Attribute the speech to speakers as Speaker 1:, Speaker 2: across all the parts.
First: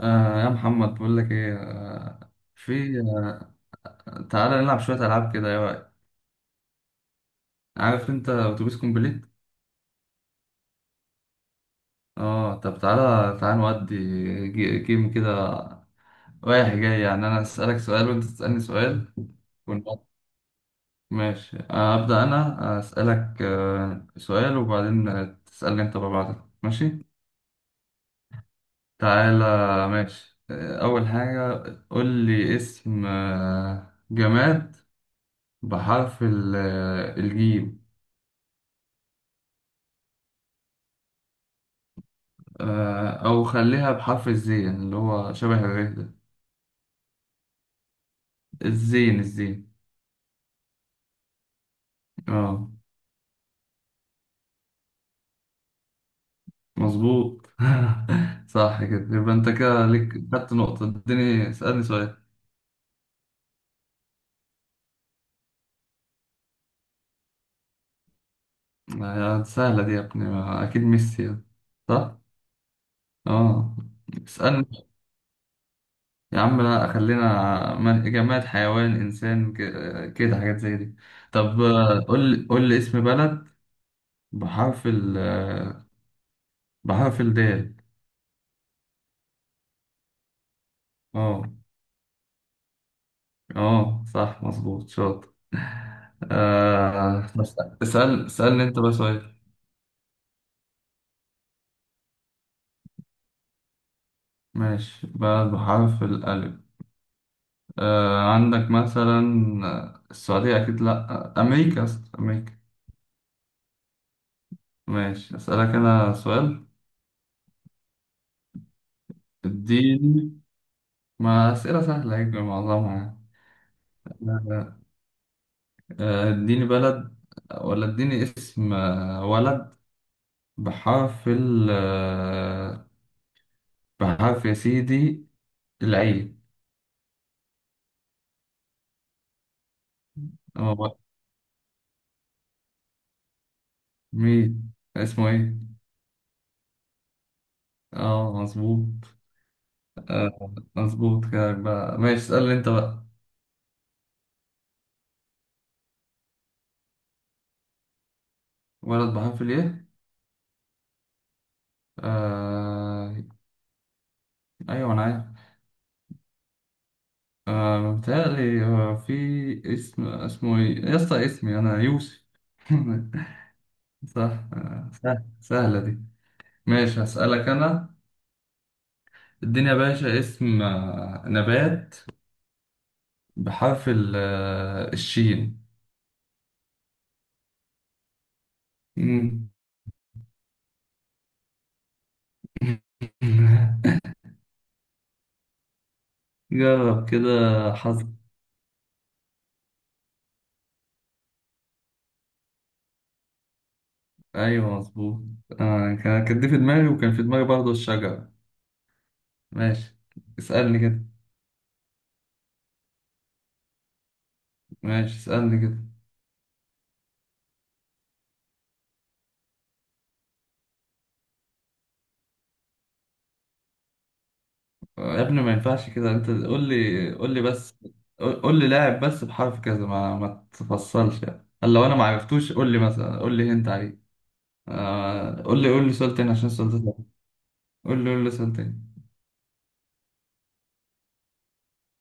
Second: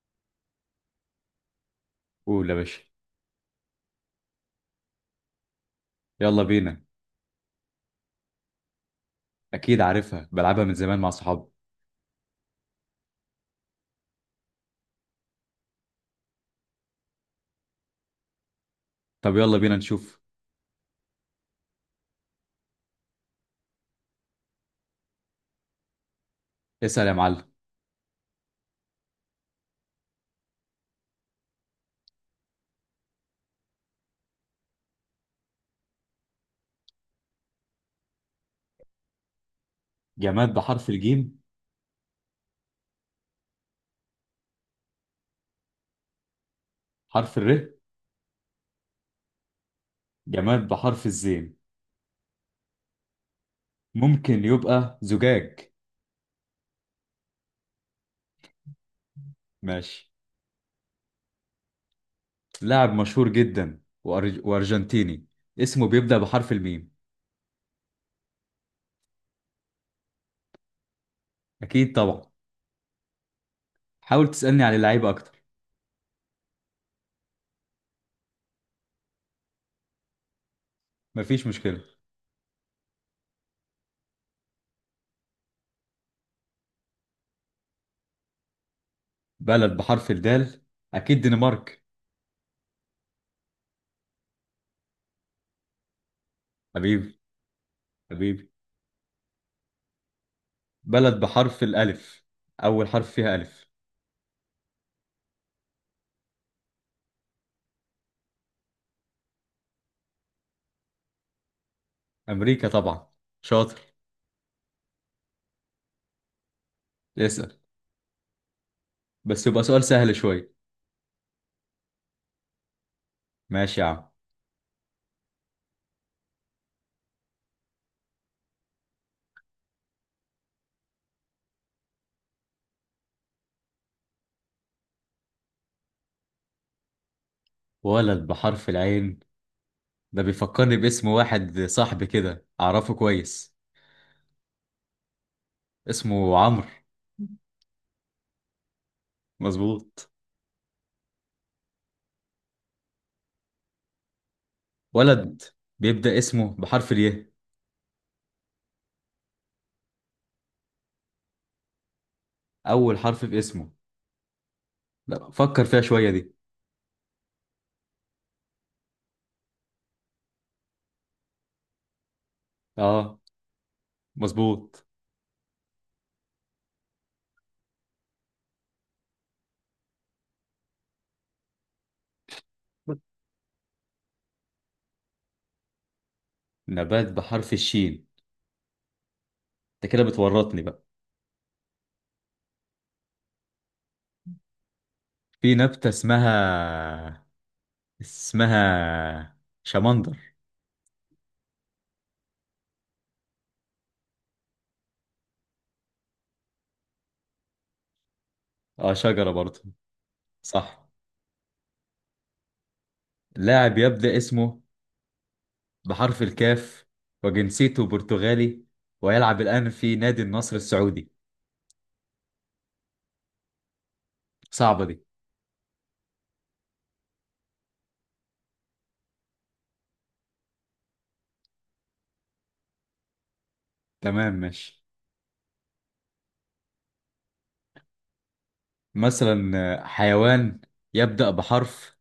Speaker 1: يا محمد، بقول لك ايه،
Speaker 2: قول يا باشا.
Speaker 1: في تعالى نلعب شوية ألعاب كده يا وقت.
Speaker 2: يلا بينا.
Speaker 1: عارف انت اتوبيس كومبليت؟
Speaker 2: اكيد عارفها، بلعبها من زمان مع صحابي.
Speaker 1: اه، طب تعالى تعالى نودي جيم كده. رايح جاي، يعني انا اسألك سؤال وانت تسألني سؤال
Speaker 2: طب يلا بينا
Speaker 1: ونقعد.
Speaker 2: نشوف.
Speaker 1: ماشي. أبدأ انا اسألك سؤال وبعدين، تسألني انت ببعضك. ماشي؟
Speaker 2: اسأل يا معلم.
Speaker 1: تعالى. ماشي، اول حاجة، قول لي اسم، جماد بحرف الجيم.
Speaker 2: جماد بحرف الجيم.
Speaker 1: أو خليها بحرف الزين، يعني اللي هو شبه الره ده.
Speaker 2: حرف الر.
Speaker 1: الزين، الزين.
Speaker 2: جماد بحرف الزين.
Speaker 1: اه،
Speaker 2: ممكن يبقى زجاج.
Speaker 1: مظبوط. صح كده، يبقى أنت كده
Speaker 2: ماشي.
Speaker 1: ليك خدت نقطة. اديني، اسألني سؤال.
Speaker 2: لاعب مشهور جدا وارجنتيني، اسمه بيبدأ بحرف الميم.
Speaker 1: سهلة دي يا ابني، ما أكيد ميسي يعني.
Speaker 2: اكيد
Speaker 1: صح؟
Speaker 2: طبعا.
Speaker 1: اه.
Speaker 2: حاول تسألني على
Speaker 1: اسألني.
Speaker 2: اللعيبة اكتر.
Speaker 1: يا عم، لا، خلينا جماد حيوان إنسان كده حاجات زي دي.
Speaker 2: مفيش
Speaker 1: طب
Speaker 2: مشكلة.
Speaker 1: آه، قول لي قول لي اسم بلد بحرف ال آه، بحرف الدال.
Speaker 2: بلد بحرف الدال، اكيد
Speaker 1: اه،
Speaker 2: دنمارك.
Speaker 1: اه صح، مظبوط، شاطر.
Speaker 2: حبيبي،
Speaker 1: بس لا.
Speaker 2: حبيبي،
Speaker 1: اسألني انت بقى سؤال.
Speaker 2: بلد بحرف الالف، اول حرف فيها الف.
Speaker 1: ماشي، بلد بحرف الألف. عندك مثلا، السعودية أكيد لأ، أمريكا، أصلا أمريكا.
Speaker 2: امريكا طبعا، شاطر.
Speaker 1: ماشي أسألك أنا سؤال.
Speaker 2: اسأل، بس يبقى سؤال سهل
Speaker 1: اديني.
Speaker 2: شوية.
Speaker 1: ما أسئلة سهلة هيك معظمها
Speaker 2: ماشي يا عم.
Speaker 1: يعني. اديني بلد، ولا اديني اسم، ولد بحرف ال آه، بحرف يا سيدي العين.
Speaker 2: ولد بحرف العين، ده بيفكرني
Speaker 1: هو،
Speaker 2: باسم واحد صاحبي كده أعرفه كويس.
Speaker 1: مين اسمه ايه؟
Speaker 2: اسمه عمرو.
Speaker 1: اه، مظبوط.
Speaker 2: مظبوط.
Speaker 1: مظبوط كلامك بقى. ماشي اسألني انت بقى.
Speaker 2: ولد بيبدأ اسمه بحرف الياء،
Speaker 1: ولد بحرف الايه؟
Speaker 2: أول
Speaker 1: آه
Speaker 2: حرف في اسمه.
Speaker 1: ايوه انا عارف.
Speaker 2: لا فكر فيها شوية دي.
Speaker 1: متهيألي في اسم، اسمه ايه يا اسطى، اسمي انا يوسف.
Speaker 2: آه،
Speaker 1: صح،
Speaker 2: مظبوط.
Speaker 1: سهلة دي. ماشي هسألك انا. اديني يا باشا اسم، نبات بحرف الشين.
Speaker 2: نبات بحرف الشين؟
Speaker 1: مم.
Speaker 2: أنت كده بتورطني بقى. في نبتة
Speaker 1: جرب
Speaker 2: اسمها،
Speaker 1: كده.
Speaker 2: اسمها شمندر.
Speaker 1: ايوه، مظبوط. كان دي في دماغي، وكان في دماغي برضه الشجرة.
Speaker 2: آه، شجرة برضه.
Speaker 1: ماشي، اسألني
Speaker 2: صح.
Speaker 1: كده.
Speaker 2: لاعب يبدأ اسمه
Speaker 1: ماشي، اسألني كده.
Speaker 2: بحرف الكاف، وجنسيته برتغالي، ويلعب الآن في نادي النصر السعودي. صعبة دي.
Speaker 1: يا ابني، ما ينفعش كده. انت قول لي قول لي بس. قول قول لي لاعب بس بحرف كذا، ما تفصلش، يعني قال لو انا ما عرفتوش قول لي مثلا، قول لي هنت عليه.
Speaker 2: تمام، ماشي.
Speaker 1: قول لي قول لي سؤال تاني، عشان السؤال ده صعب. قول لي قول لي سؤال تاني.
Speaker 2: مثلا حيوان يبدأ بحرف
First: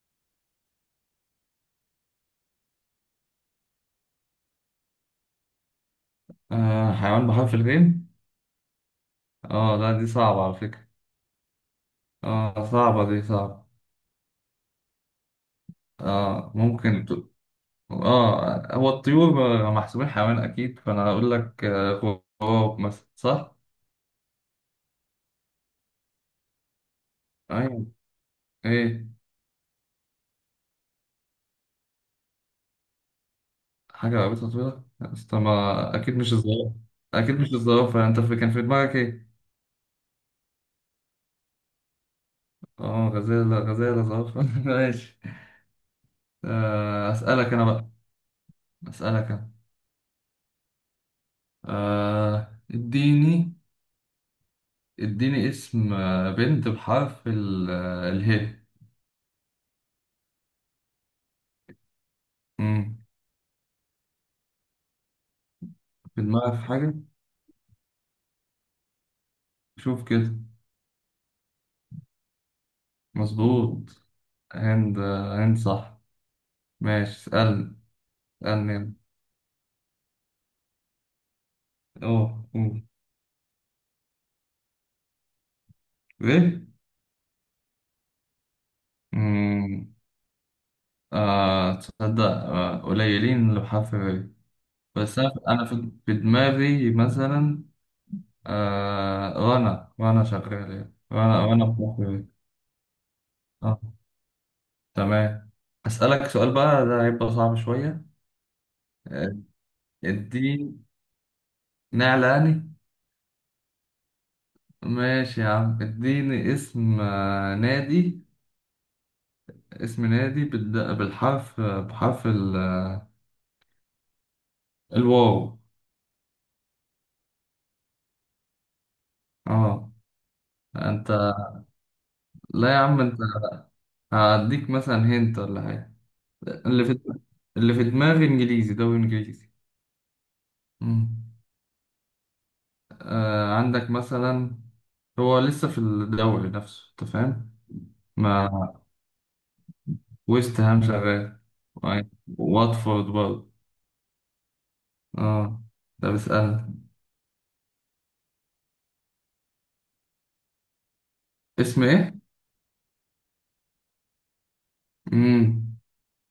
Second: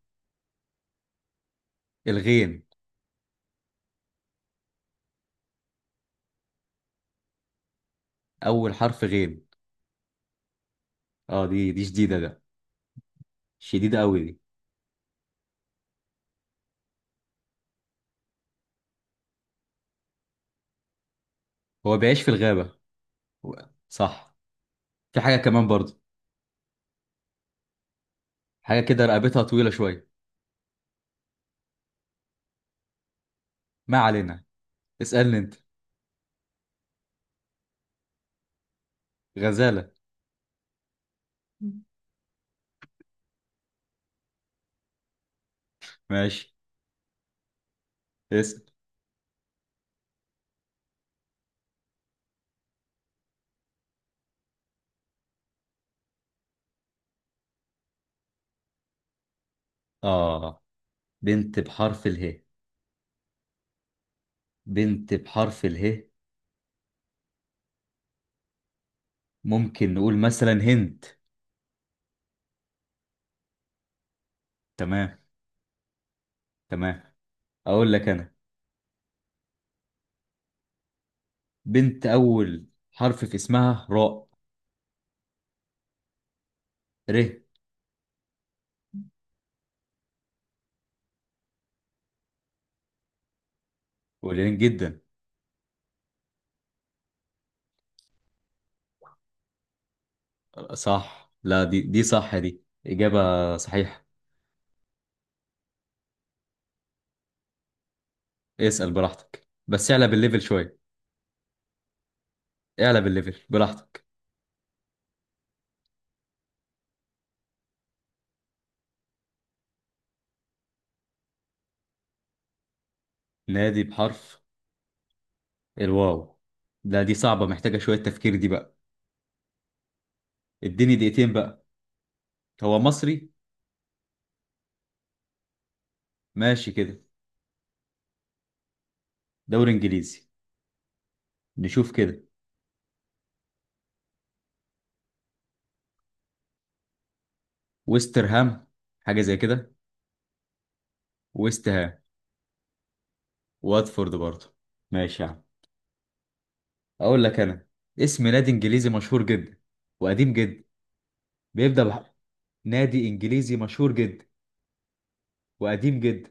Speaker 2: الغين،
Speaker 1: حيوان بحرف الغين.
Speaker 2: أول حرف غين.
Speaker 1: اه، لا، دي صعبة على فكرة.
Speaker 2: اه، دي شديدة ده،
Speaker 1: اه، صعبة دي صعبة.
Speaker 2: شديدة قوي دي.
Speaker 1: اه، ممكن. اه، هو الطيور محسوبين حيوان اكيد، فانا هقول لك
Speaker 2: هو بيعيش
Speaker 1: آه،
Speaker 2: في الغابة
Speaker 1: غراب مثلا،
Speaker 2: و-
Speaker 1: صح؟
Speaker 2: صح. في حاجة كمان برضه،
Speaker 1: ايوه.
Speaker 2: حاجة كده
Speaker 1: ايه؟
Speaker 2: رقبتها طويلة شوية. ما
Speaker 1: حاجه
Speaker 2: علينا،
Speaker 1: رقبتها طويله؟ لا، بس
Speaker 2: اسألني
Speaker 1: طب
Speaker 2: انت.
Speaker 1: ما اكيد مش الزرافه. اكيد مش الزرافه. انت كان في دماغك ايه؟
Speaker 2: غزالة.
Speaker 1: اه، غزاله، غزاله، زرافه. ماشي.
Speaker 2: ماشي.
Speaker 1: اسالك انا بقى.
Speaker 2: اسأل.
Speaker 1: اسالك انا. اديني، اديني اسم، بنت بحرف ال آه، اله.
Speaker 2: اه، بنت بحرف اله،
Speaker 1: مم.
Speaker 2: بنت بحرف اله.
Speaker 1: في دماغك حاجه؟
Speaker 2: ممكن
Speaker 1: شوف
Speaker 2: نقول
Speaker 1: كده.
Speaker 2: مثلا هند.
Speaker 1: مظبوط. هند،
Speaker 2: تمام،
Speaker 1: هند صح.
Speaker 2: تمام.
Speaker 1: ماشي اسألني.
Speaker 2: اقول لك انا،
Speaker 1: اسألني يلا.
Speaker 2: بنت
Speaker 1: أوه،
Speaker 2: اول
Speaker 1: أوه.
Speaker 2: حرف في اسمها راء،
Speaker 1: إيه؟
Speaker 2: ر.
Speaker 1: أمم، آه تصدق، قليلين لو حرف إيه.
Speaker 2: قليلين جدا.
Speaker 1: بس أنا في دماغي مثلا، رنا، رنا شغال يعني،
Speaker 2: صح،
Speaker 1: رنا
Speaker 2: لا
Speaker 1: رنا
Speaker 2: دي
Speaker 1: بحرف
Speaker 2: دي صح،
Speaker 1: إيه.
Speaker 2: دي اجابه
Speaker 1: آه
Speaker 2: صحيحه.
Speaker 1: تمام. أسألك سؤال بقى، ده هيبقى صعب شوية.
Speaker 2: اسال
Speaker 1: آه،
Speaker 2: براحتك بس اعلى بالليفل
Speaker 1: اديني
Speaker 2: شويه.
Speaker 1: نعلاني.
Speaker 2: اعلى بالليفل براحتك.
Speaker 1: ماشي يا عم، اديني اسم، نادي. اسم نادي بالحرف، بحرف
Speaker 2: نادي بحرف
Speaker 1: الواو.
Speaker 2: الواو. لا دي صعبه، محتاجه شويه تفكير دي بقى.
Speaker 1: اه.
Speaker 2: اديني
Speaker 1: انت؟
Speaker 2: دقيقتين بقى.
Speaker 1: لا يا
Speaker 2: هو
Speaker 1: عم، انت.
Speaker 2: مصري.
Speaker 1: هديك مثلا هنت ولا حاجة.
Speaker 2: ماشي
Speaker 1: اللي في
Speaker 2: كده.
Speaker 1: اللي في دماغي انجليزي، دوري انجليزي.
Speaker 2: دوري انجليزي.
Speaker 1: مم.
Speaker 2: نشوف كده.
Speaker 1: عندك مثلا، هو لسه في الدوري نفسه، انت فاهم؟
Speaker 2: ويسترهام،
Speaker 1: مع.
Speaker 2: حاجه زي كده.
Speaker 1: ويست هام شغال.
Speaker 2: ويست هام،
Speaker 1: وع- واتفورد برضه.
Speaker 2: واتفورد برضه. ماشي يا عم.
Speaker 1: اه، ده بيسأل.
Speaker 2: اقول لك انا اسم نادي انجليزي مشهور جدا، وقديم جدا، بيبدا
Speaker 1: اسم
Speaker 2: بح...
Speaker 1: ايه؟
Speaker 2: نادي انجليزي مشهور جدا
Speaker 1: مم.
Speaker 2: وقديم جدا،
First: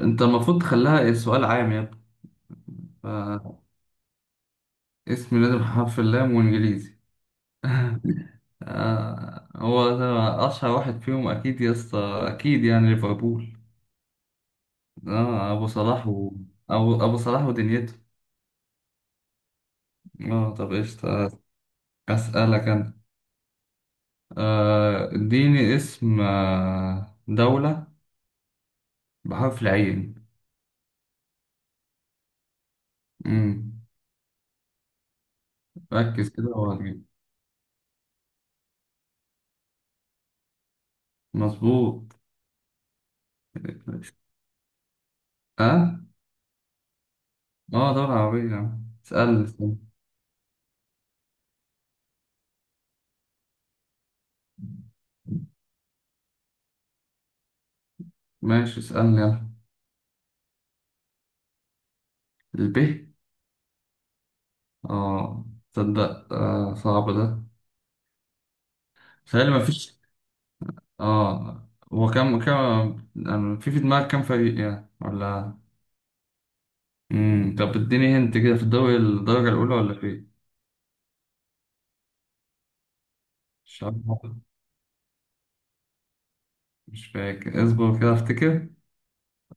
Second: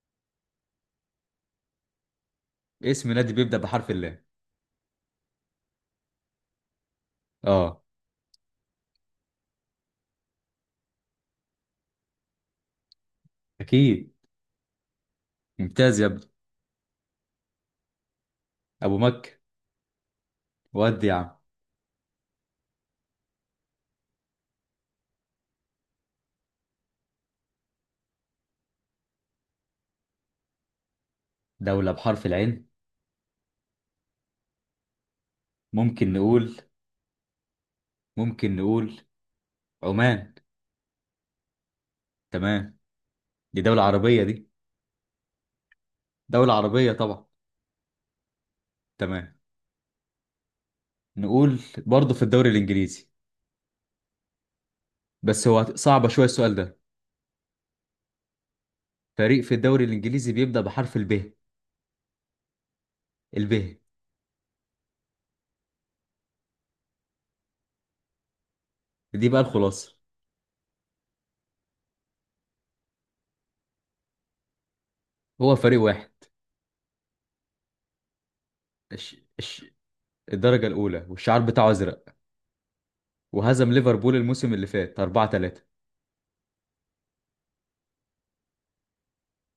Speaker 1: انت المفروض تخليها سؤال عام يا ابني.
Speaker 2: اسم نادي بيبدا بحرف اللام.
Speaker 1: فاسم لازم حرف اللام وانجليزي.
Speaker 2: اه،
Speaker 1: هو ده أشهر واحد فيهم أكيد يا اسطى، أكيد يعني ليفربول.
Speaker 2: اكيد.
Speaker 1: أبو
Speaker 2: ممتاز يا
Speaker 1: صلاح،
Speaker 2: ابني.
Speaker 1: و أبو صلاح ودنيته.
Speaker 2: ابو مكة.
Speaker 1: طب إيش
Speaker 2: ودي يا عم.
Speaker 1: أسألك أنا. اديني اسم دولة بحرف العين.
Speaker 2: دولة بحرف العين.
Speaker 1: مم.
Speaker 2: ممكن
Speaker 1: ركز كده
Speaker 2: نقول،
Speaker 1: وهتجيب.
Speaker 2: ممكن نقول عمان.
Speaker 1: مظبوط.
Speaker 2: تمام. دي دولة عربية دي،
Speaker 1: أه.
Speaker 2: دولة عربية طبعا.
Speaker 1: أه، دولة عربية يعني.
Speaker 2: تمام.
Speaker 1: اسألني، اسألني.
Speaker 2: نقول برضه في الدوري الانجليزي، بس هو صعب شوية السؤال ده.
Speaker 1: ماشي اسألني
Speaker 2: فريق
Speaker 1: يلا.
Speaker 2: في الدوري الانجليزي بيبدا بحرف الب.
Speaker 1: الب.
Speaker 2: الب.
Speaker 1: أه، تصدق، صعب ده.
Speaker 2: دي بقى
Speaker 1: تخيل، مفيش.
Speaker 2: الخلاصة.
Speaker 1: اه، هو كم، كم، يعني في دماغك كم فريق يعني،
Speaker 2: هو
Speaker 1: ولا.
Speaker 2: فريق واحد.
Speaker 1: طب اديني هنت كده، في الدوري
Speaker 2: الش...
Speaker 1: الدرجة
Speaker 2: الش...
Speaker 1: الأولى ولا في إيه؟
Speaker 2: الدرجة الأولى والشعار بتاعه أزرق، وهزم
Speaker 1: مش عارف.
Speaker 2: ليفربول الموسم اللي فات 4-3.
Speaker 1: مش فاكر، اصبر كده افتكر.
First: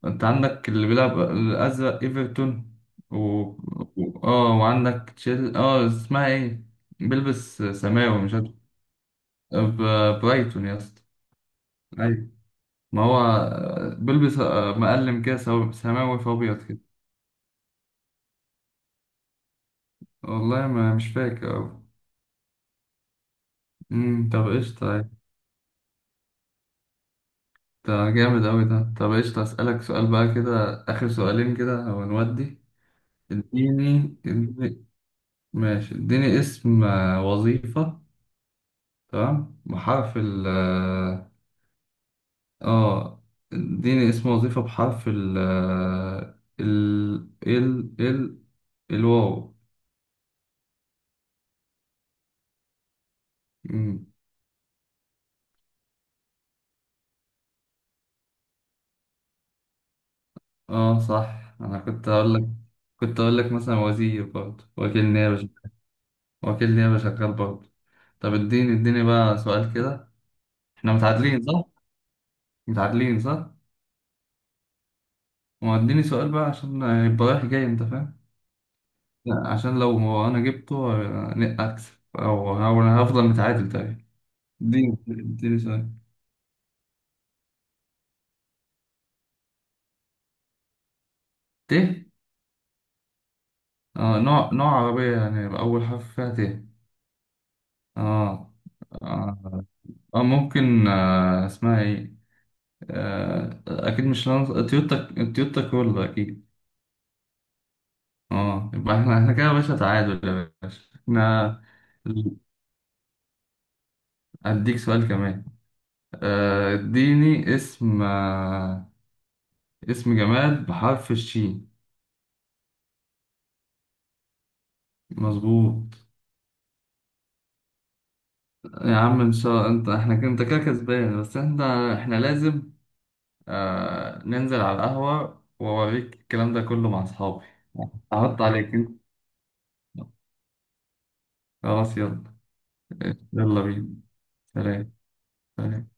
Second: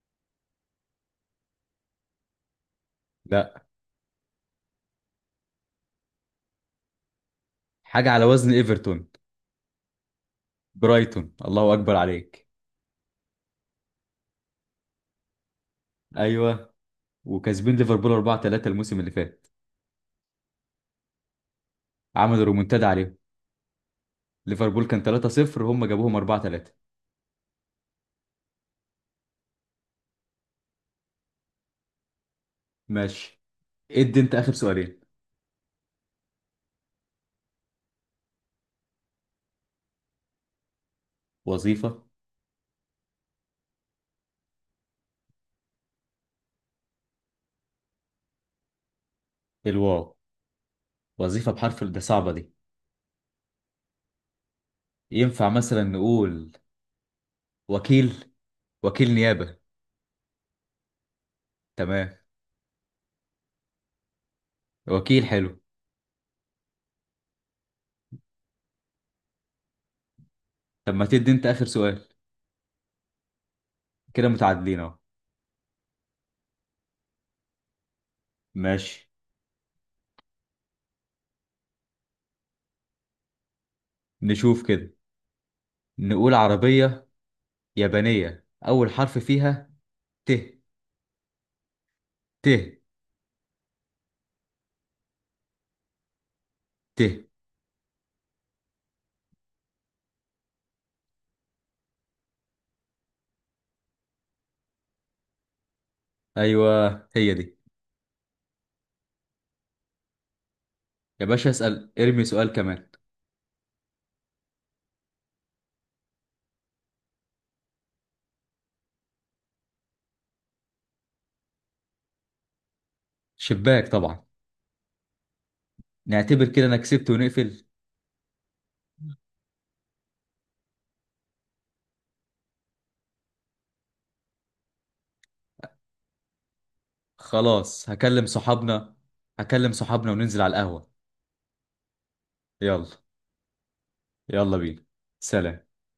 Speaker 1: انت عندك اللي بيلعب الأزرق ايفرتون، و...
Speaker 2: لا.
Speaker 1: و، اه وعندك تشيل، اه، اسمها ايه، بيلبس
Speaker 2: حاجة
Speaker 1: سماوي
Speaker 2: على
Speaker 1: مش عارف.
Speaker 2: وزن إيفرتون.
Speaker 1: برايتون يا اسطى.
Speaker 2: برايتون، الله أكبر
Speaker 1: ايوه.
Speaker 2: عليك.
Speaker 1: ما هو، بيلبس، مقلم كده سماوي في ابيض
Speaker 2: أيوه،
Speaker 1: كده.
Speaker 2: وكاسبين ليفربول 4-3 الموسم اللي فات.
Speaker 1: والله ما مش فاكر أوي.
Speaker 2: عملوا رومونتادا عليهم.
Speaker 1: طب
Speaker 2: ليفربول كان
Speaker 1: قشطة.
Speaker 2: 3-0، هم جابوهم 4-3.
Speaker 1: ده جامد أوي ده. طب قشطة، أسألك سؤال بقى كده، آخر سؤالين كده ونودي.
Speaker 2: ماشي.
Speaker 1: اديني
Speaker 2: ادي أنت آخر
Speaker 1: اديني.
Speaker 2: سؤالين.
Speaker 1: ماشي اديني اسم، وظيفة. تمام. بحرف ال اه
Speaker 2: وظيفة.
Speaker 1: آه، اديني اسم وظيفة بحرف ال آه، ال ال ال الواو.
Speaker 2: الواو. وظيفة بحرف ال- ده صعبة دي.
Speaker 1: مم.
Speaker 2: ينفع مثلا نقول وكيل، وكيل نيابة.
Speaker 1: اه صح، أنا كنت
Speaker 2: تمام.
Speaker 1: أقول لك. كنت أقول لك مثلا وزير برضه، وكيل
Speaker 2: وكيل
Speaker 1: نيابة.
Speaker 2: حلو.
Speaker 1: وكيل نيابة شغال برضه. طب اديني اديني بقى سؤال كده.
Speaker 2: طب
Speaker 1: احنا
Speaker 2: ما تدي
Speaker 1: متعادلين
Speaker 2: أنت آخر
Speaker 1: صح؟
Speaker 2: سؤال.
Speaker 1: متعادلين صح؟
Speaker 2: كده متعادلين اهو.
Speaker 1: ما اديني سؤال بقى عشان يبقى رايح جاي، انت فاهم؟
Speaker 2: ماشي.
Speaker 1: لا عشان لو ما انا جبته، اكسب، أو انا هفضل متعادل تقريبا.
Speaker 2: نشوف كده.
Speaker 1: اديني، اديني سؤال.
Speaker 2: نقول عربية يابانية أول حرف فيها ت.
Speaker 1: ت.
Speaker 2: ت.
Speaker 1: نوع عربية يعني، يبقى أول حرف فيها ت.
Speaker 2: ت.
Speaker 1: آه آه, ممكن، اسمها إيه؟ أكيد مش تويوتا. تويوتا كرولا أكيد.
Speaker 2: أيوة، هي دي.
Speaker 1: يبقى إحنا كده يا باشا، تعادل يا باشا
Speaker 2: يا باشا
Speaker 1: إحنا.
Speaker 2: اسأل، ارمي سؤال كمان.
Speaker 1: أديك سؤال كمان. اديني اسم جماد بحرف الشين.
Speaker 2: شباك طبعا.
Speaker 1: مظبوط.
Speaker 2: نعتبر كده أنا كسبت ونقفل.
Speaker 1: يا عم ان شاء الله انت، انت كده كسبان، بس احنا، احنا لازم ننزل على القهوة واوريك الكلام ده كله مع اصحابي.
Speaker 2: خلاص هكلم
Speaker 1: احط عليك انت.
Speaker 2: صحابنا. هكلم صحابنا وننزل على القهوة.
Speaker 1: خلاص يلا.
Speaker 2: يلا.
Speaker 1: يلا بينا.
Speaker 2: يلا بينا.
Speaker 1: سلام.
Speaker 2: سلام.
Speaker 1: سلام.